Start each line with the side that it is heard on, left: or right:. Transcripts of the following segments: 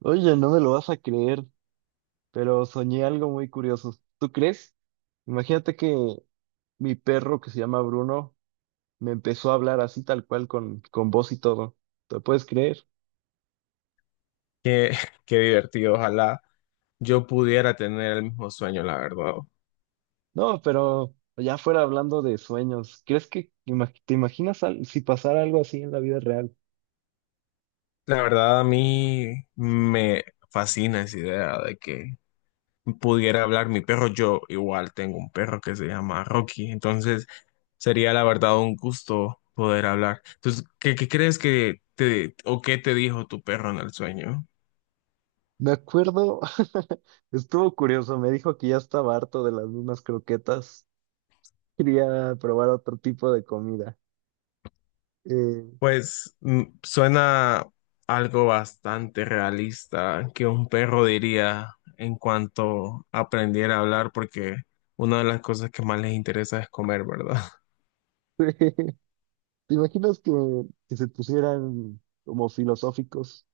right: Oye, no me lo vas a creer, pero soñé algo muy curioso. ¿Tú crees? Imagínate que mi perro, que se llama Bruno, me empezó a hablar, así tal cual, con voz y todo. ¿Te puedes creer?
left: Qué, qué divertido, ojalá yo pudiera tener el mismo sueño, la verdad.
right: No, pero ya fuera hablando de sueños, ¿crees que te imaginas si pasara algo así en la vida real?
left: La verdad, a mí me fascina esa idea de que pudiera hablar mi perro. Yo igual tengo un perro que se llama Rocky, entonces sería la verdad un gusto poder hablar. Entonces, ¿qué crees que te o qué te dijo tu perro en el sueño?
right: Me acuerdo, estuvo curioso, me dijo que ya estaba harto de las mismas croquetas, quería probar otro tipo de comida. Eh,
left: Pues mm, suena algo bastante realista que un perro diría en cuanto aprendiera a hablar, porque una de las cosas que más les interesa es comer, ¿verdad?
right: ¿Te imaginas que se pusieran como filosóficos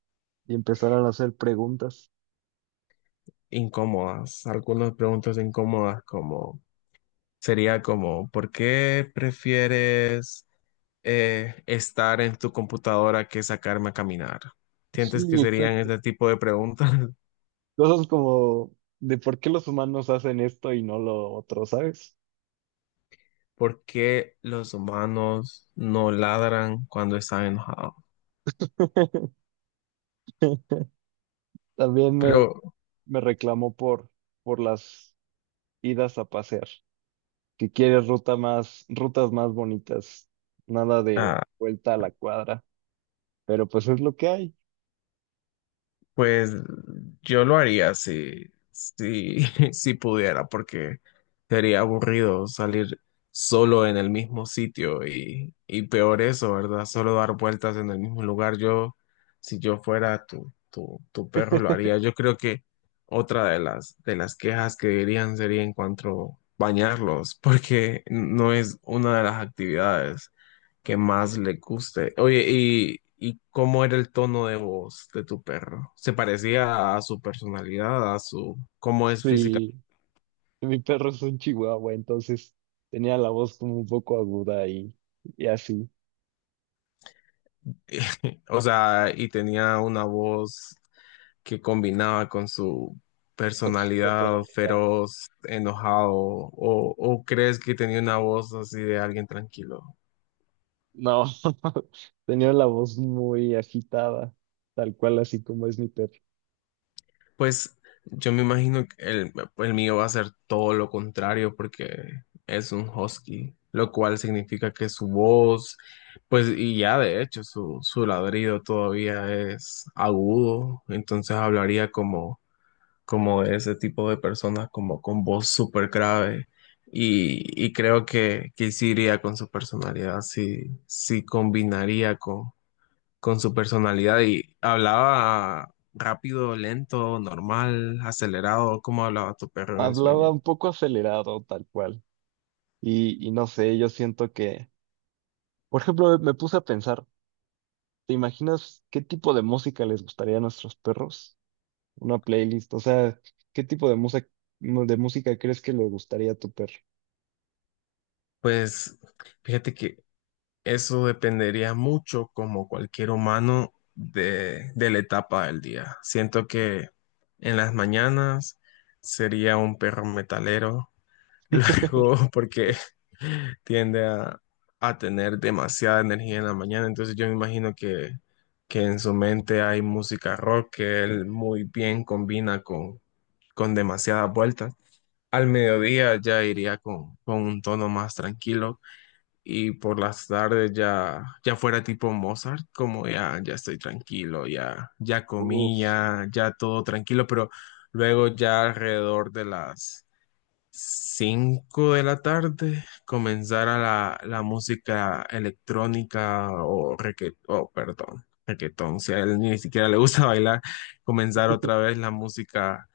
right: y empezaran a hacer preguntas?
left: Incómodas, algunas preguntas incómodas como sería como, ¿por qué prefieres estar en tu computadora que sacarme a caminar? ¿Sientes que
right: Sí,
left: serían
right: exacto.
left: este tipo de preguntas?
right: Cosas como de por qué los humanos hacen esto y no lo otro, ¿sabes?
left: ¿Por qué los humanos no ladran cuando están enojados?
right: También me,
left: Pero,
right: me reclamó por las idas a pasear, que quiere rutas más bonitas, nada de
left: ah,
right: vuelta a la cuadra, pero pues es lo que hay.
left: pues yo lo haría si, si pudiera, porque sería aburrido salir solo en el mismo sitio y peor eso, ¿verdad? Solo dar vueltas en el mismo lugar. Yo, si yo fuera tu perro, lo haría. Yo creo que otra de las quejas que dirían sería en cuanto bañarlos, porque no es una de las actividades que más le guste. Oye, ¿y cómo era el tono de voz de tu perro? ¿Se parecía a su personalidad, a su cómo es física?
right: Sí, mi perro es un chihuahua, entonces tenía la voz como un poco aguda y así.
left: O sea, y tenía una voz que combinaba con su
right: Con su
left: personalidad
right: personalidad.
left: feroz, enojado, o crees que tenía una voz así de alguien tranquilo?
right: No, tenía la voz muy agitada, tal cual así como es mi perro.
left: Pues yo me imagino que el mío va a ser todo lo contrario porque es un husky, lo cual significa que su voz, pues y ya de hecho su ladrido todavía es agudo, entonces hablaría como, como de ese tipo de personas, como con voz súper grave. Y creo que sí iría con su personalidad, sí combinaría con su personalidad y hablaba rápido, lento, normal, acelerado, ¿cómo hablaba tu perro en el
right: Hablaba
left: sueño?
right: un poco acelerado, tal cual. Y no sé, yo siento que, por ejemplo, me puse a pensar, ¿te imaginas qué tipo de música les gustaría a nuestros perros? Una playlist, o sea, ¿qué tipo de música crees que le gustaría a tu perro?
left: Pues fíjate que eso dependería mucho, como cualquier humano, de la etapa del día. Siento que en las mañanas sería un perro metalero. Luego, porque tiende a tener demasiada energía en la mañana. Entonces yo me imagino que en su mente hay música rock que él muy bien combina con demasiadas vueltas. Al mediodía ya iría con un tono más tranquilo y por las tardes ya, ya fuera tipo Mozart, como ya, ya estoy tranquilo, ya, ya comí,
right: Uf,
left: ya, ya todo tranquilo, pero luego ya alrededor de las 5 de la tarde comenzara la música electrónica o reggae, oh, perdón, reggaetón, si a él ni siquiera le gusta bailar, comenzar otra vez la música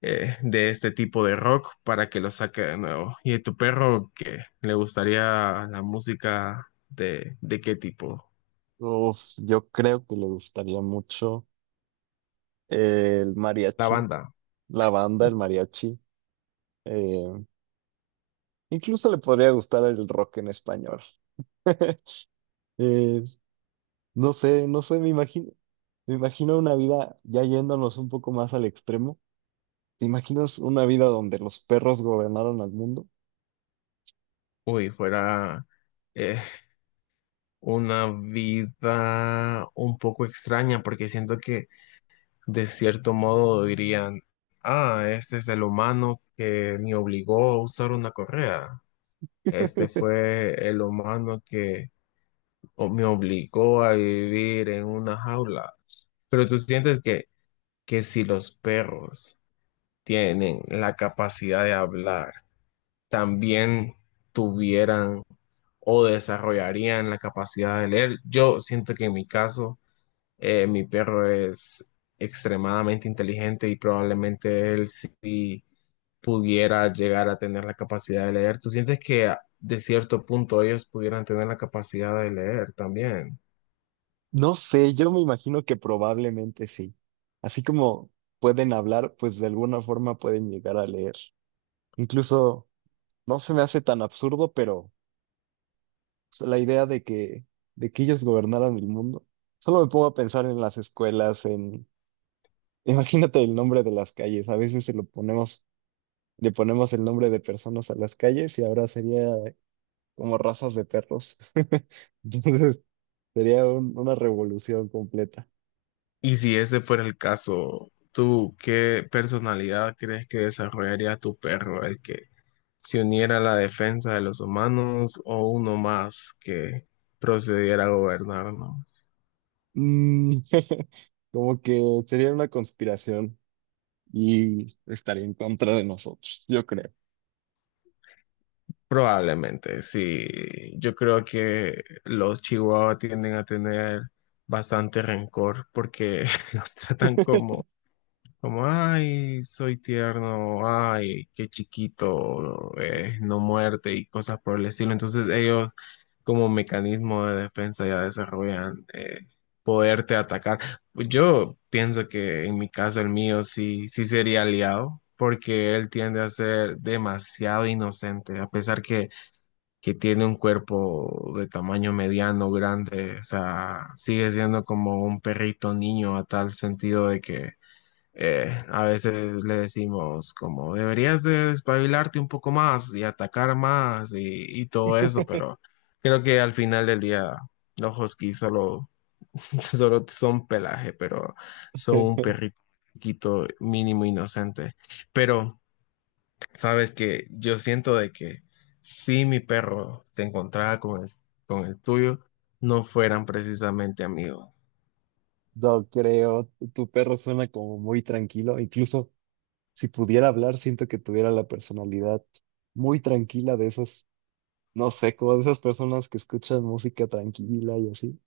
left: de este tipo de rock para que lo saque de nuevo. ¿Y a tu perro qué le gustaría la música de qué tipo?
right: uf, yo creo que le gustaría mucho el
left: La
right: mariachi,
left: banda.
right: la banda, el mariachi. eh, Incluso le podría gustar el rock en español. Eh, no sé, me imagino una vida ya yéndonos un poco más al extremo. ¿Te imaginas una vida donde los perros gobernaron al mundo?
left: Uy, fuera eh, una vida un poco extraña, porque siento que de cierto modo dirían, ah, este es el humano que me obligó a usar una correa. Este fue el humano que o me obligó a vivir en una jaula. Pero tú sientes que si los perros tienen la capacidad de hablar, también tuvieran o desarrollarían la capacidad de leer. Yo siento que en mi caso, mi perro es extremadamente inteligente y probablemente él sí pudiera llegar a tener la capacidad de leer. ¿Tú sientes que a- de cierto punto ellos pudieran tener la capacidad de leer también?
right: No sé, yo me imagino que probablemente sí. Así como pueden hablar, pues de alguna forma pueden llegar a leer. Incluso no se me hace tan absurdo, pero pues, la idea de que ellos gobernaran el mundo. Solo me pongo a pensar en las escuelas, en. Imagínate el nombre de las calles. A veces le ponemos el nombre de personas a las calles y ahora sería como razas de perros. Entonces sería una revolución completa.
left: Y si ese fuera el caso, ¿tú qué personalidad crees que desarrollaría tu perro? ¿El que se uniera a la defensa de los humanos o uno más que procediera a gobernarnos?
right: Mm, como que sería una conspiración y estaría en contra de nosotros, yo creo.
left: Probablemente, sí. Yo creo que los chihuahuas tienden a tener bastante rencor porque los tratan como, como, ay, soy tierno, ay, qué chiquito, no muerte y cosas por el estilo. Entonces ellos como mecanismo de defensa ya desarrollan poderte atacar. Yo pienso que en mi caso el mío sí sería aliado porque él tiende a ser demasiado inocente, a pesar que tiene un cuerpo de tamaño mediano, grande, o sea, sigue siendo como un perrito niño a tal sentido de que a veces le decimos como deberías de despabilarte un poco más y atacar más y todo eso, pero creo que al final del día los huskies solo, solo son pelaje, pero son un perrito mínimo inocente. Pero sabes que yo siento de que si mi perro se encontraba con con el tuyo, no fueran precisamente amigos.
right: No creo, tu perro suena como muy tranquilo, incluso si pudiera hablar, siento que tuviera la personalidad muy tranquila de esos, no sé, como de esas personas que escuchan música tranquila y así.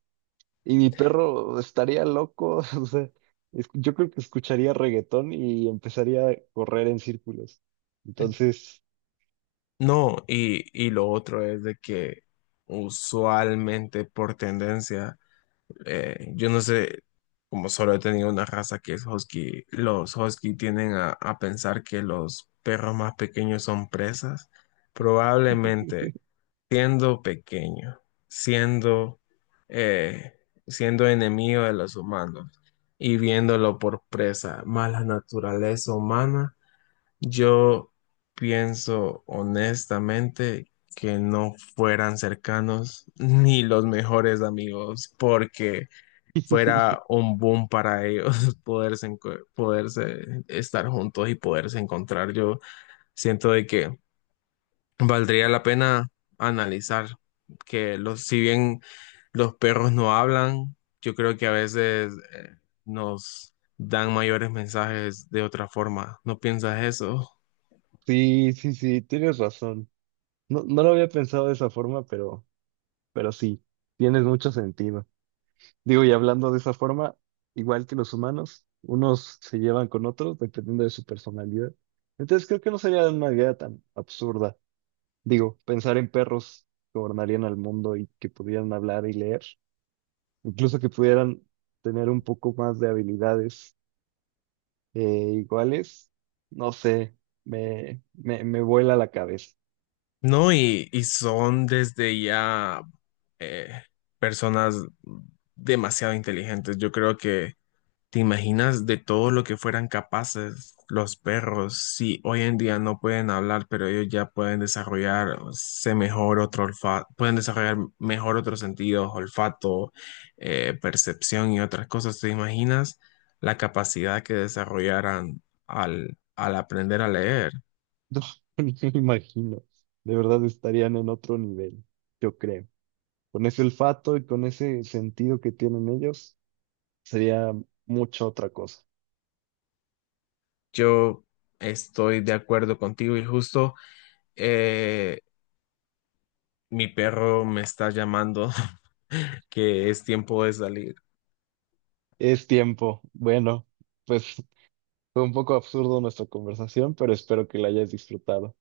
right: Y mi perro estaría loco, o sea, yo creo que escucharía reggaetón y empezaría a correr en círculos. Entonces,
left: No, y lo otro es de que usualmente por tendencia, yo no sé, como solo he tenido una raza que es husky, los husky tienden a pensar que los perros más pequeños son presas. Probablemente siendo pequeño, siendo, eh, siendo enemigo de los humanos y viéndolo por presa, más la naturaleza humana yo pienso honestamente que no fueran cercanos ni los mejores amigos, porque fuera un boom para ellos poderse, enco- poderse estar juntos y poderse encontrar. Yo siento de que valdría la pena analizar que los, si bien los perros no hablan, yo creo que a veces nos dan mayores mensajes de otra forma. ¿No piensas eso?
right: sí, sí, sí, tienes razón. No, no lo había pensado de esa forma, pero sí, tienes mucho sentido. Digo, y hablando de esa forma, igual que los humanos, unos se llevan con otros dependiendo de su personalidad. Entonces creo que no sería una idea tan absurda. Digo, pensar en perros que gobernarían al mundo y que pudieran hablar y leer, incluso que pudieran tener un poco más de habilidades, eh, iguales, no sé, me vuela la cabeza.
left: No, y son desde ya eh, personas demasiado inteligentes. Yo creo que te imaginas de todo lo que fueran capaces los perros. Si hoy en día no pueden hablar, pero ellos ya pueden desarrollarse mejor otro olfato, pueden desarrollar mejor otros sentidos, olfato, percepción y otras cosas. ¿Te imaginas la capacidad que desarrollaran al aprender a leer?
right: No, ni me imagino. De verdad estarían en otro nivel, yo creo. Con ese olfato y con ese sentido que tienen ellos, sería mucha otra cosa.
left: Yo estoy de acuerdo contigo y justo eh, mi perro me está llamando que es tiempo de salir.
right: Es tiempo. Bueno, pues fue un poco absurdo nuestra conversación, pero espero que la hayas disfrutado.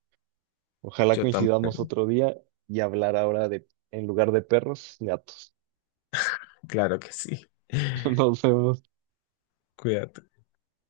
right: Ojalá
left: Yo también,
right: coincidamos otro día y hablar ahora de, en lugar de perros, gatos.
left: claro que sí.
right: Nos vemos.
left: Cuídate.